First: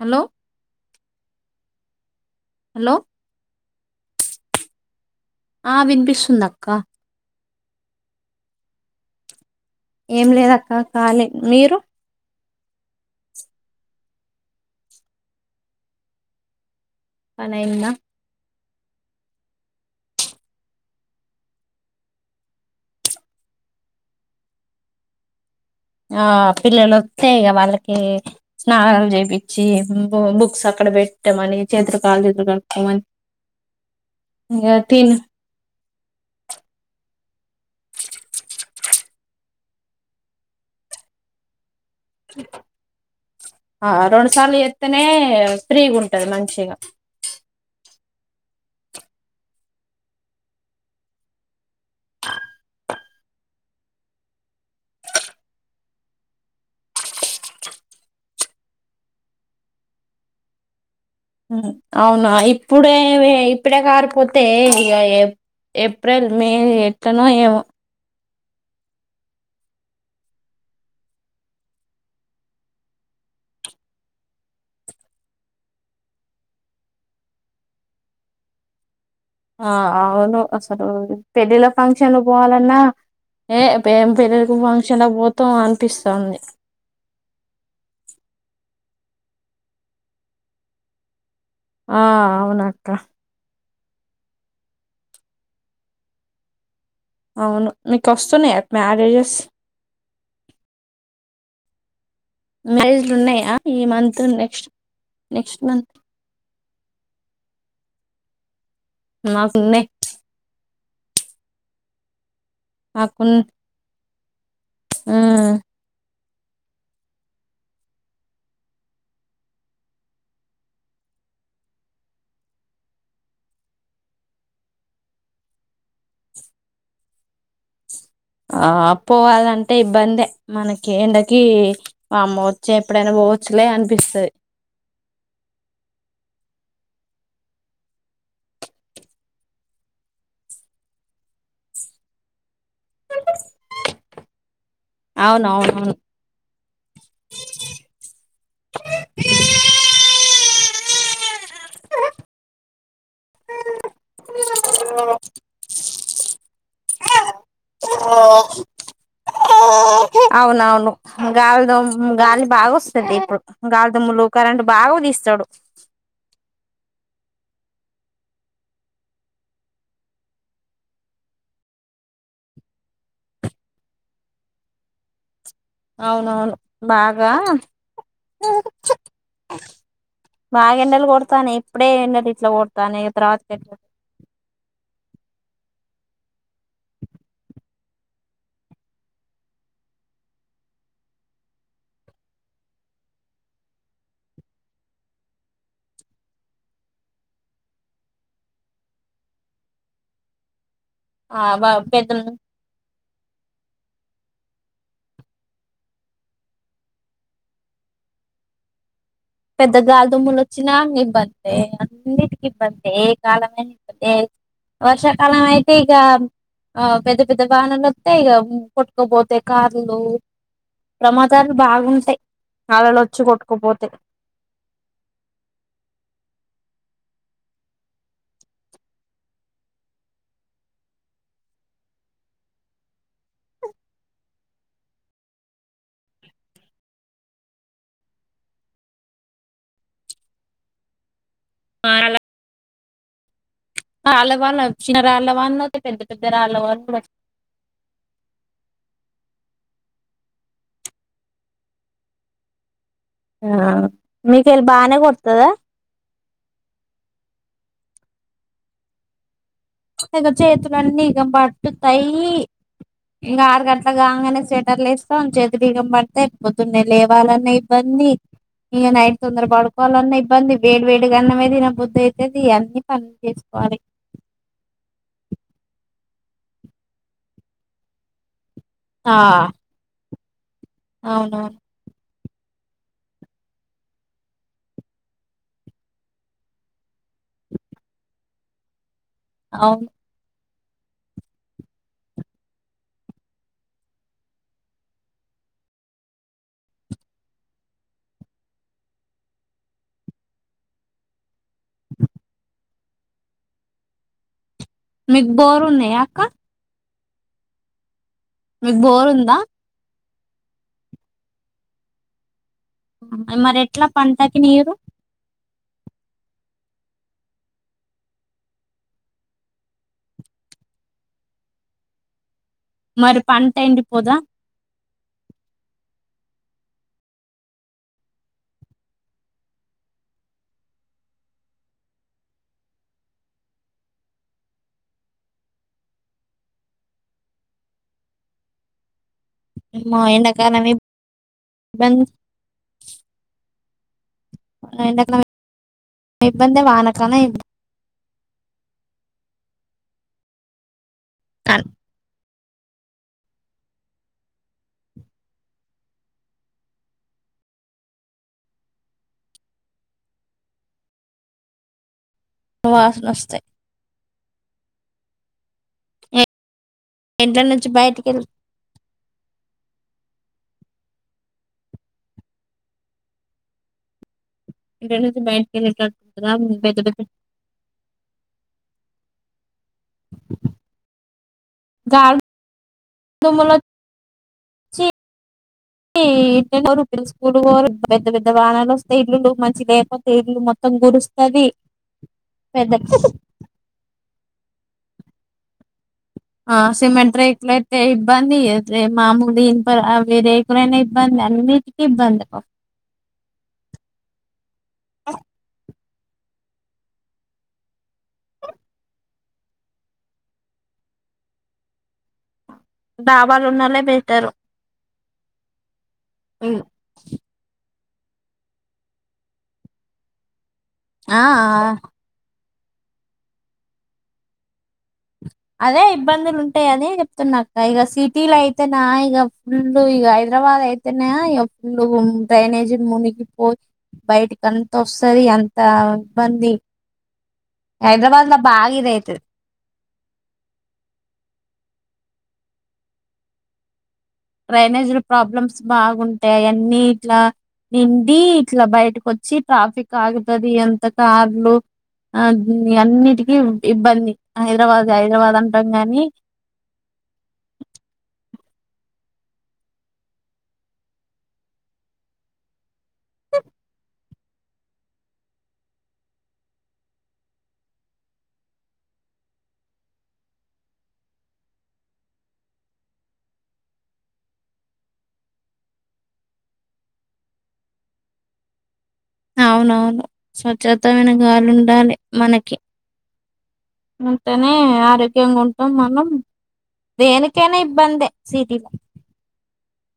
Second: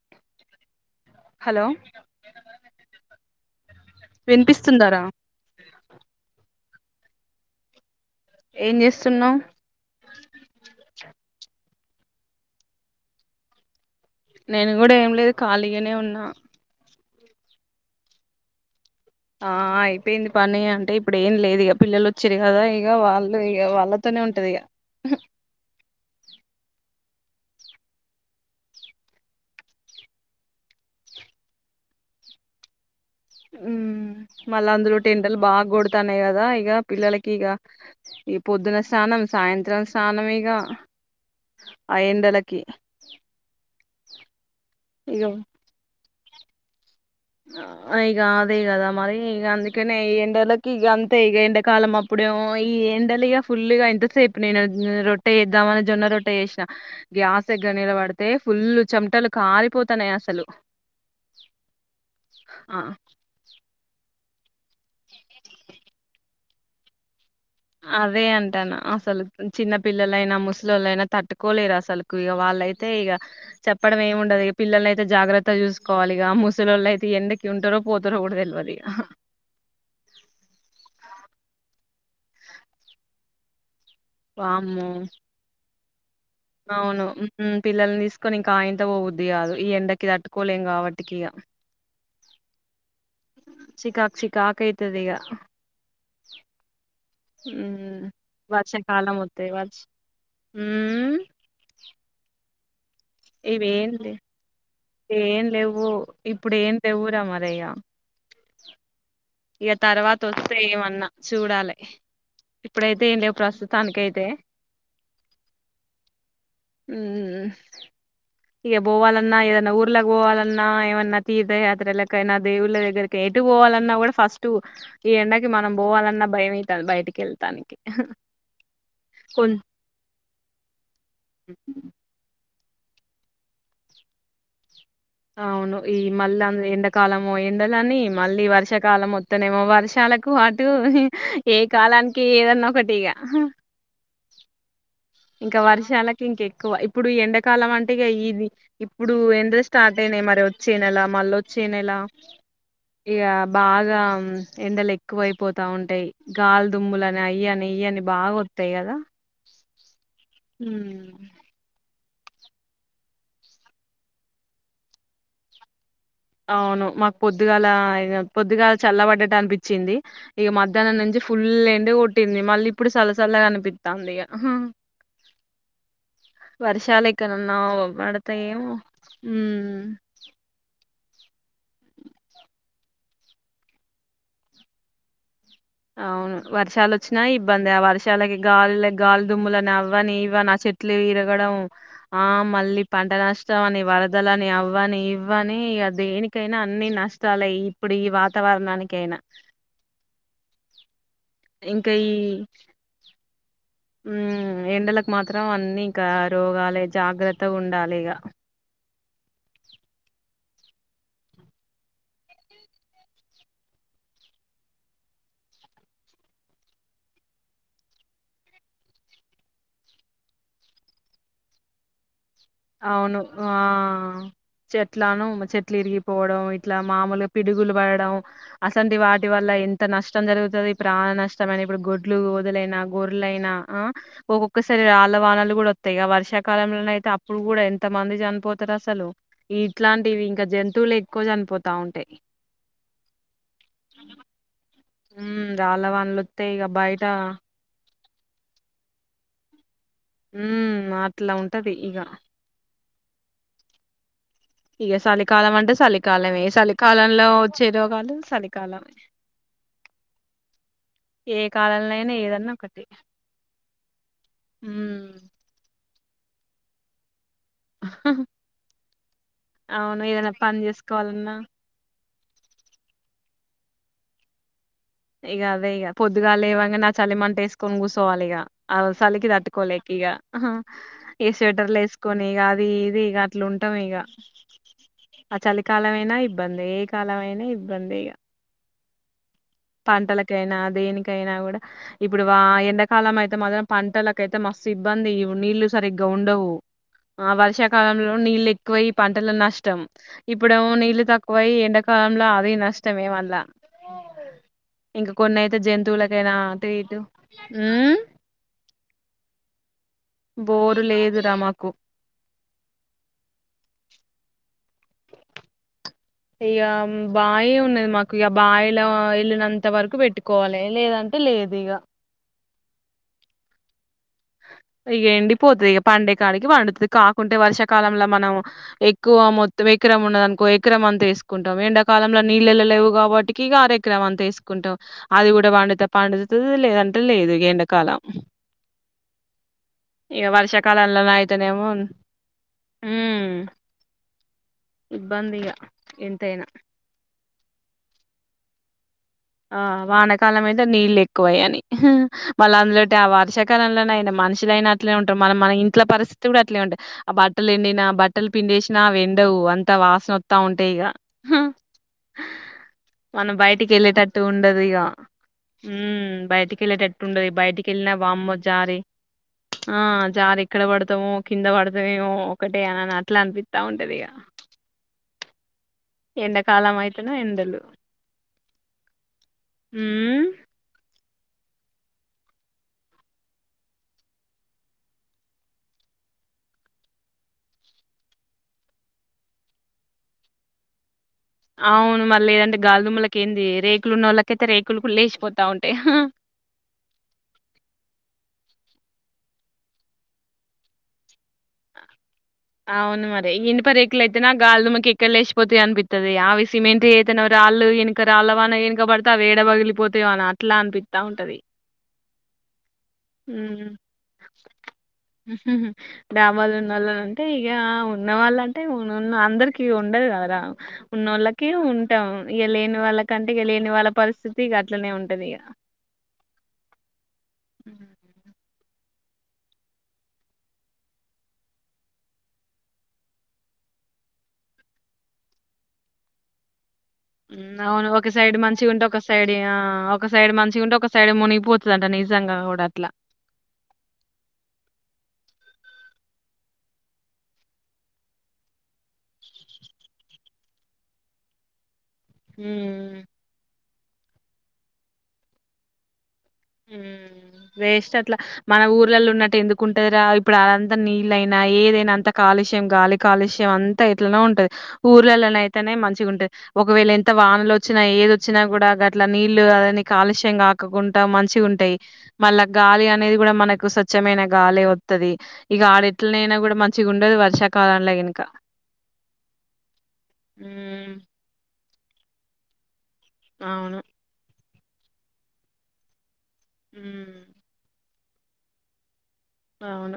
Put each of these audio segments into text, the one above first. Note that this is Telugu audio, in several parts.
హలో హలో హలో వినిపిస్తుందారా ఆ వినిపిస్తు ఉంద క్క ఏం చేస్తున్నావ్ ఏం లేద అక్క ఖాళీ మీరు నేను కూడా ఏం లేదు ఖాళీగానే ఉన్నా పనైంద ఆ అయిపోయింది పని అంటే ఇప్పుడు ఏం లేదు ఇక పిల్లలు వచ్చారు కదా ఇక వాళ్ళు ఇక వాళ్ళతోనే ఉంటది ఇక ఆ పిల్లలు వస్తాయిక వాళ్ళకి స్నానాలు చేపించి బుక్స్ అక్కడ పెట్టమని చేతులు కాలు ఎదు కడతామని ఉ మళ్ళా అందులో టెంటలు బాగా కొడుతాన్నాయి కదా ఇక పిల్లలకి ఇక ఈ పొద్దున్న స్నానం సాయంత్రం స్నానం ఇక ఆ ఎండలకి ఆ రెండుసార్లు చేత్తనే ఇక ఫ్రీగుంట తమాం చేయగా ఇక అదే కదా మరి ఇక అందుకనే ఈ ఎండలకి ఇక అంతే ఇ ఎంకాలం అప్పుడేమో ఈ ఎండలుగా ఫుల్గా ఎంతసేపు నేను రొట్టె చేద్దామని జొన్న రొట్టె చేసిన గ్యాస్ దగ్గర నిలబడితే ఫుల్ చెమటలు కారిపోతాన్నాయి అసలు హ అవునా ఆ ఇప్పుడేవి ఇప్పుడే కారిపోతే ఇక ఏ ఏప్రిల్ మే ఏమో అదే అంత అంట అసలు చిన్న పిల్లలైనా ముసలిళ్ళైనా తట్టుకోలేరు అసలులకు ఇక వాళ్ళైతే ఇక చెప్పడం ఏమి ఉండదుక పిల్లల అయితే జాగ్రత్త చూసుకోవాలి ఇక ముసలిళ్ళ అయితే ఎండకి ఉంటారో పోతారో కూడా తెలియదుక ఆ అవును అసలు పెళ్ళిల ఫంక్షన్ పోవాలన్నా ఏ ఏం పిళ్ళికి వామ్మో ఫంక్షన్ పోతాం అ కనిపిస్తుంది అవును పిల్లల్ని తీసుకొని ఇంకా ఆయంత పోవుద్ది కాదు ఈ ఎండకి తట్టుకోలేం కాబట్టికి ఆ అవునక్క చికాక్ చికాక్ అయితాదిక అవును ఉమ్ మీకొస్తున్నాయా వర్షాకాలం మ్యారేజెస్ మొత్తె వర్ష ఉమ్ మీర్ ఇవేం లేవు ఏం నెక్స్ట్ లేవు మంత్ ఇప్పుడు ఏం లేవురా మరియ్యా ఇక నాకున్నాయి తర్వాత వస్తే అన్నా చూడాలి ఇప్పుడైతే ఇండియ ప్రస్తుతానికిైతే త్ ఆ ఉహ్ ఇక పోవాలన్న ఏ వన్నా ఊర్లకు పోవాలన్నా ఏమన్నా తీర్థయాత్ర ఎయినా దేవుళ్ళ దగ్గరకి ఎటు పోవాలన్నా కూడా ఫస్టు ఈ ఎండకి మనం బోవాలన్న భయం అవుతంది బయటికి వెళతానికి ఆ పోవాలంటే ఇబ్బందిే మనకి ఎండకి వామ్మె చె ఎప్పుడైనా పోవచ్చులే అనిపిస్తది అవును ఈ మళ్ళ ఎండకాలమో ఎండలని మళ్ళీ వర్షాకాలం మొత్తనేేమో వర్షాలకు అటు ఏ కాలానికి ఏదన్నా ఒకటిగా ఇంక అవునవునవును వర్షాలకి ఇంక ఎక్కువ ఇప్పుడు ఎండకాలం అంటేగ ఇది ఇప్పుడు ఎండలు స్టార్ట్ అయినయి మరి వచ్చే నెల మళ్ళ వచ్చే నెల ఇక బాగా ఎండలు ఎక్కువ అయిపోతా ఉంటాయి గాలిదుుమ్ములు అని అయ్యి అని ఇయ్యని బాగా వస్తాయి కదా అవునవును హ్మ్ గాల్ తోం గాలి బాగ వస్తుది ఇప్పుడు గాలి దమ్ములు కరంట్ బాగా తీస్తాడు అవును మాకు పొద్దుగాల పొద్దుగాల చల్లబడ్డట్టు అనిపించింది ఇక మధ్యాహ్నం నుంచి ఫుల్ ఏండ కొట్టింది మళ్ళీ ఇప్పుడు చల్ల చల్లగా అనిపిస్తాంది ఇక అవునవును బాగా పడతాయేమో ఉమ్ బాగ ఎండలు కాని ఇప్పుడే ఎండలు ఇట్ల కొడతనే తర్వాత అవును వర్షాలు వచ్చినా ఇబ్బంది ఆ వర్షాలకి గాలి గాలిదుమ్ములని అవ్వని ఇవ్వని ఆ చెట్లు విరగడం ఆ మళ్ళీ పంట నష్టం అని వరదలని అవ్వని ఇవ్వని దేనికైనా అన్నిీ నష్టాలె ఇప్పుడు ఈ వాతావరణాననికి అయిన ఆ వాల్ పెద్దమ్మ ఉమ్ ఎండలకు మాత్రం అన్నిీ ఇక రోగాలే జాగ్రత్త ఉండాలె ఇక పెద్ద గాలిదుుమ్ములు వచ్చినా ఇబ్బందె అన్నిటికి ఇబ్బందె ఏ కాలమైనా ఇబ్బందిా వర్షాకాలం అయితే ఇక ఆ పెద్ద పెద్ద వాహనాలు వస్తే ఇక కొట్టుకోపోతాయి కార్లు ప్రమాదాలు బాగుంటాయి అలలు అవును వచ్చి వా కొట్టుకుపోతాయి చెట్లాను చెట్లు ఇరిగిపోవడం ఇట్ల మామలుగా పిడుగులు పడడం అసంటి వాటి వల్ల ఎంత నష్టం జరుగుతుది ఇ ప్రాణ నష్టమైన ఇప్పుడు గొడ్లు గోదలైనా గోరలైనా ఒక్కొక్కసారి వాళ్ళ వానలు కూడా వస్తాయి వర్షాకాలంలో నె అయితే ఇప్పుడు కూడ ఎంత మంది చనిపోతారు అసలు ఈ ఇట్లాంటివి ఇంక జంతువులు ఎ క్కువ చనిపోతా ఉంటాయి అల్ల వాల్ల చ్చిన రాళ్ళవ ఉమ్ వాళలో రాళ్ళ పెద్ద వానలు పెద్ద వత్తాయి రాళ్ళ ఇగ బయట ఉ అట్ల ఉంటది ఇగ ఆ మీకేలీ బానే కొడుతదా కాలమే చలికాలంలో వచ్చే రోగాలు చలికాలాం ఇగ చేతులున్నీ ఇగం కాలంలో పట్టుతాయి అయినా ఏదన్నా ఒకటి ఇంగా ఆరు గంటలు కాంగానే సెటర్లు ఉమ్ ఏసుకోనీ చేతులు ఇగం ప తాయి పొద్దున్నే లేవాలని ఇబ్బంది ఇగ నైట్ తొందర అవును పడుకోవాలన్నా ఏదైనా ఇబ్బంది పని వేడి వేడిగా చేసుకోవాలన్నా అన్నమే తిన బుద్ది ఇది అన్నీ పనులు చేసుకోవాలే ఇక అదే ఇక పొద్దుగా లేవంగానె ఆ చలిమంట వేసుకొని కూచోవాలె ఇక ఆ సలకి తట్టుకోలేక ఈగ అహ ఏ అవునవును స్వేటర్లస్ కొని ఇగ అది ఇది ఇక అట్లు ఉంటాం ఇక ఆ చలికాలంమయినా ఇబ్బందె ఏ కాలమైనా ఇబ్బందెఇక అవున్ పంటలకైనా దేనికైన కూడ ఇప్పుడు ఎండాకాలం అయితే మాత్రం పంటలకైతే మస్తు ఇబ్బంది నీళ్లు సరిగ్గా ఉండవు ఆ వర్షాకాలంలో నీళ్ళ ఎక్కువ పంటలు నష్టం ఇప్పుడు నీళ్లు తక్కువ వయి ఎండకాలంల అది నష్ ఇష్టమే మల్ల ఇంక మీకు కొన్నయితే బోరు ఉన్నాయా అక్క జంతువులకైనా అటు ఇటు ఉ మీకు బోరుందా బోరు లేదురా మాకు మరి ఎట్లా పంటకి నీరు ఇయ బాయి ఉన్నది మాకు ఇగా బాయిల యెల్లినంత వరకు పెట్టుకోవాలే లేదంటే లేదు ఇగ మరి పంట ఎండి పోదా ఇగ ఎండిపోతది ఇగా పండేకాడికి పండుతది కాకుంటే వర్షాకాలంలో మనం ఎక్కువ మొత్తం ఎకరం ఉన్నదనుకో ఎకరం అంతా ఏసుకుంటాం ఎండాకాలంల నీళ్ళెళ్ళ లేవు కాబట్టికి ఇగ ఆర ఎకరం అంతా ఏసుకుంటాం అది కూడా పండుతే పండుతుంది లేదంటే లేదు ఇగ ఎండకాలం ఏమో ఇగా ఎండాకాలం వర్షాకాలంల నయితేనేమో ఇబ్బంది ఉ ఎండ కాలం ఎంతైనా ఇబ్బందే వాన కాలం ఇబ్బం ఆ వానకాలం అయితే నీళ్ళు ఎ క్కువయని మళ్ళ అందులోటి ఆ వర్షాకాలంల నైన మనుషులైనా అట్లే ఉంటం మనం మన ఇంట్ల పరిస్థితి కూడా అట్లే ఉంటాయి ఆ బట్టలు ఎండినా బట్టలు పిండేసినా అవి ఎండవు అంత వాసన అత్తవుంటాయి ఇగ వాసన మనం వస్తాయి బయటికి ఏళ్ళేటట్టు టు ఉండదిగా ఉ బయటికి ఏళ్ళేటట్టు ఉండది ఇంట్లో బయటికి నుంచి ఎళ్ళినా వెళ్ళి వామ్మో జారి ఆ జారి ఎక్కడ పడతామో కింద పడతామేమో ఒకటే అని అట్లా అనిపిత్త ఉంటది ఇగా ఇంట్ల నుంచి బయ వీళ్లు ఇక్కడుంటారా ఎండాకాలం పెద్ద పెద్ద ఊ గాలి దుములోచ్చి ఈ పిల్లోరు ఇద్దరు స్కూల్ పోరు పెద్ద పెద్ద వానాలు వస్తే ఇల్లులు మంచి లేపోతే ఇల్లు మొత్తంకురుస్తూ అవును మళ్ళీ ఏదంటే గాల్దుమ్మలకి ఏంది రేకులు ఉన్న వాళ్ళకైతే రేకు కులుకులు లేచిపోతా ఉంటాయి. ఆ సిమెంట్ రేకుల అయితే ఇబ్బంది. మామూలు ఇనప అవి రేకులైనా ఇబ్బందే అన్నిటికి ఇబ్బందే. అవును మరి ఇనుప రేకులు అయితే నా గాలి దుమ్ముకి ఎక్కడ లేచిపోతాయ అనిపి తది, అవి సిమెంటియి అయితేనెమో రాళ్ళు వెనక రాళ్ళ వాన గినక పడితే అవి ఏడ పగిలిపోతయో అని అట్లా అనిపిత్తా ఉంటది. డాబాలు ఉన్నోల్లే బెటరు. హుహ్హు డాబాలు ఉనోళ్ళనంటే ఇగ ఉ ఉన్నవాళ్ళ అంటే ఉనున్న అందరికి ఉండదు కదా ఆ ఉన్నోళ్ళకి ఉంటాం ఇగా లేని వాళ్ళ కంటే ఇగ లేని వాళ్ళ పరిస్థితి ఇగ అట్ననే ఉం అదే ఇబ్బందులు ఉంటాయనే చెప్తున్నా ఇగ. ఇగా సిటీ లైతేనా ఇగ ఫుల్ ఇగ హైదరాబాద్ అయితేనేమో ఇగ ఫుల్ డ్రైనేజ్ మునిగిపో బయటకి అంత వస్తది అంత ఇబ్బంది. అవును ఒక హైదరాబాద్ సైడ్ లో బాగా మంచిగుంటే ఒక ఇదైతది సైడ్ ఆ ఒక సైడ్ మంచిగా ఉంటే ఒక సైడ్ మునిగిపోత లంట నిజంగా కూడా అట్లా డ్రైనేజ్లు ప్రాబ్లమ్స్ బాగుంటయి అయన్నీ ఇట్లా నిండి ఇట్లా బయటకు వచ్చి ట్రాఫిక్ ఆగుతది అంత కార్లు ఆ హ్మ్. అన్నిటికి ఇబ్బంది హైదరాబాద్ హైదరాబాద్ అంటం గాని హ్ వేస్ట్ అట్లా మన ఊర్లలో ఉన్నట్టు ఎందుకుంటదిరా. ఇప్పుడు అంత నీళ్ళైనా ఏదైనా అంత కాలుష్యం గాలి కాలుష్యం అంతా ఎట్లనో ఉంటది. ఊర్లల్లా అయితేనే మంచిగా ఉంటది. ఒకవేళ ఎంత వానలు వచ్చినా ఏదొచ్చినా కూడా గట్ల నీళ్ళు అవి అన్నీ కాలుష్యం కాకోకుంటా మం మంచిగ ఉంటయి. మళ్ళా గాలి అనేది కూడా మనకు స్వచ్ఛమైన గాలె వత్తది. ఇగ ఆడెట్నైనా కూడా మంచిగా ఉండదు వర్షాకాలంలో గినుక. అవునవును స్వచ్ఛతమైన గాలి ఉండాలె. మనకి అవును. నే ఆరోగ్యంగా ఉంటం మనం. హ్మ్ దేనికైనా ఇబ్బందే. సిటిలా అవును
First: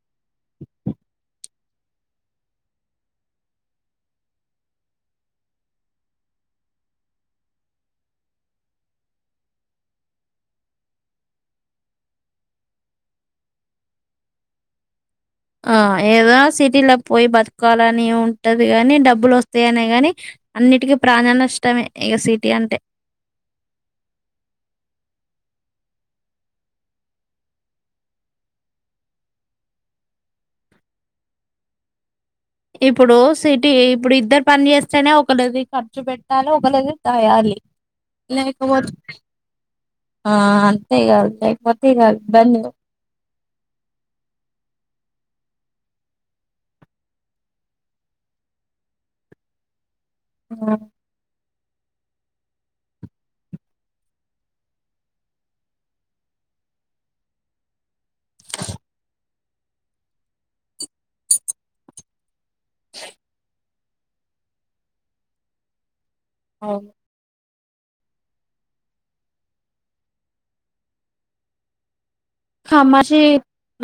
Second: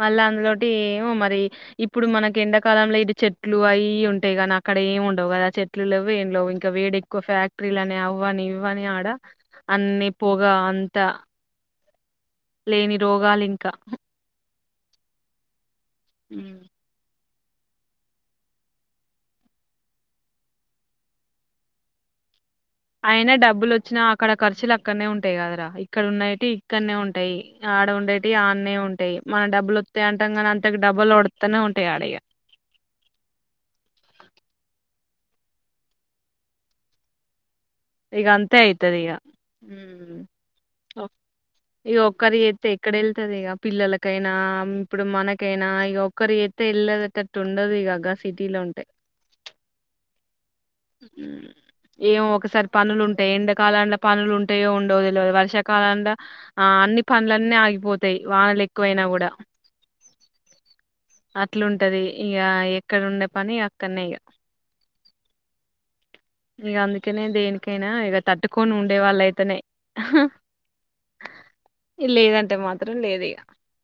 మళ్ళా అందులోటి ఏమో మరి ఇప్పుడు మనకి ఎండాకాలంలో ఇటు చెట్లు అయి ఇయి ఉంటాయి. కాని అక్కడ ఏమి ఉండవు కదా చెట్లులు ఏం లేవు. ఇంకా వేడి ఎక్కువ, ఫ్యాక్టరీలు అని అవని ఇవని ఆడ అన్ని పొగ అంత లేని రోగాలింకా ఆ ఏదో హ్మ్. సిటీలో పోయి బ తుక్కోవాలని ఉంటది. గాని డబ్బులు వస్తాయనే గాని అన్నిటికి ప్రాణా నష్టమే ఇగ సిటీ అంటే. అయినా డబ్బులు వచ్చినా అక్కడ ఖర్చులు అక్కన్నే ఉంటయి కదరా. ఇక్కడ ఉన్నాయిటివి ఇక్కన్నే ఉంటయి. ఆడ ఉండేటియి ఆన్నే ఉంటయి. మనం డబ్బులు వత్తయి అంటాం కానీ అంతకు డబుల్ వొడుతనే ఉంటాయి ఆడా ఇగా. ఇప్పుడు సిటీ ఇప్పుడు ఇద్దరు పని చేస్తేనే ఒకళది ఖర్చు పెట్టాలె ఒకళ్ది దాయాలి. ఇగ అంతే లేకపోతే అయితది ఇగ హ్ ఆ అంతే ఒ ఇగ లేకపోతే ఇగ ఒక్కరు ఇబ్బంది చెత్తె ఎక్కడ ఎళ్తది ఇగా పిల్లలకైనా ఇప్పుడు మన ఓకేనా ఇగ ఒక్కరు చెత్తే వెళ్ళెటట్టు ఉండదు ఇగా గా సిటీలో ఉంటే. ఆహ్ ఉమ్. ఏమో ఒకసారి. పనులు ఉంటాయి. ఎండకాలంలో పనులు ఉంటాయో ఉండవో తెలువదు. వర్షాకాలంల ఆహ్ అన్ని పనులన్నీ ఆగిపోతాయి. వానలు ఎక్కువైనా కూడా అట్లుంటది. ఇగ ఎక్కడ ఉండే పని అక్. కన్నయ్య. ఇంకా అందుకానే దేనికి. ఓకేనా ఇగ తట్టుకొని ఉండే వాళ్ళు అయితనే హ మషి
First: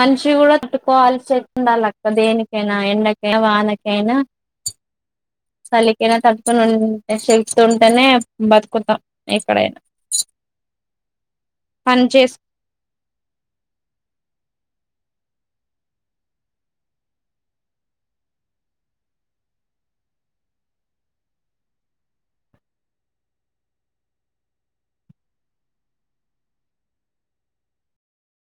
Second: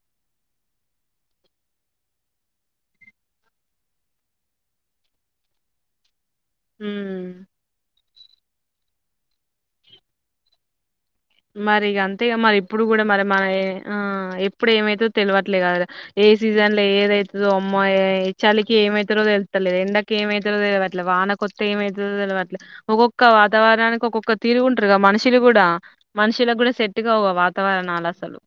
మనిషి కూడా తట్టుకోవాల్సి ఉండాల దేనికైనా ఎండకైనా, వానకైనా, చలికైనా త హ్ [unintelligible] శక్తి ఉంటనే బతుకుతాం ఎక్కడైనా. మరిగ పని అంతేగా చేసు మరి ఇప్పుడు కూడా మరి మన ఏ. ఆహ్ ఎప్పుడు ఏమైతదో తెలివట్లేదు కదా ఏ సీజన్ లో ఏదైతదో అమ్మా ఈ చలికి ఏమైతారో తెలుస్తలే ఎండాకి ఏమైతదో తెలివట్లేదు వానకి పోతే ఏమవుతదో తెలివట్లేదు ఒక్కొక్క వాతావరణానికి ఒక్కొక్క తిరుగుంటారు కాద మనుషులు కూడా. మనుషులకు కూడా సెట్టుగావు ఆ వాతావరణాలు అసలు.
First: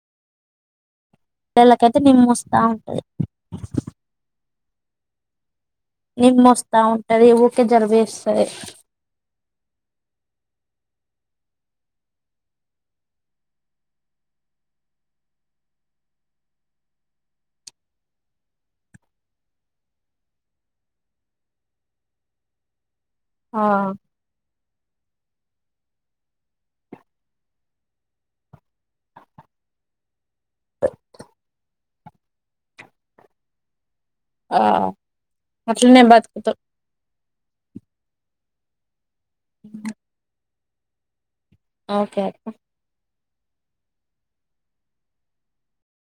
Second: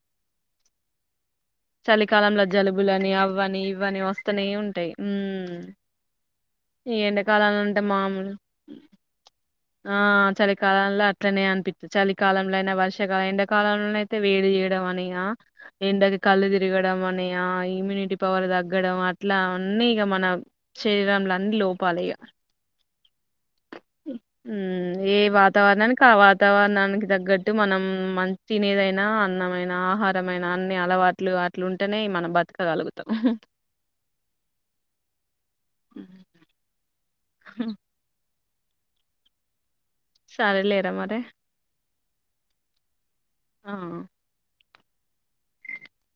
పిల్లలకైతే చలికాలంలో నిమ్మొస్తా ఉంటది జలుబులని అవ్వని ఇవ్వని వస్తనే ఉంటా అంటే ఇగ ఉమ్. నిమ్మొస్తా ఉంటది ఎండాకాలంలో ఊకే వుంటే మామూలు జలుబేస్తది ఆహ్ చలికాలంలో. అట్లనే అనిపిత్తది చలి. కాలంలో అయినా వర్షాకాలం ఎండాకాలంలో అయితే వేడి చేయడం అనియా ఎండకి కళ్ళు తిరగడం అనియా ఇమ్యూనిటీ పవర్ తగ్గడం అట్లా అన్నీ ఇగ మన శరీరంలో అన్ని లోపాలే ఇగా. ఆహ్ ఏ వాతావరణానికి ఆ వాతావరణానికి తగ్గట్టు మనం మం తినేదైనా అన్నమైన ఆహార. అందమైన అన్ని అలవాట్లు అట్లుంటే. తింటానే మనం బతకగలుగుతాం. ఆహ్ అట్లానే బతుకుతాము. ఉమ్ ఆహ్ సారే లేరా మరి. ఒకే అత్త ఆహ్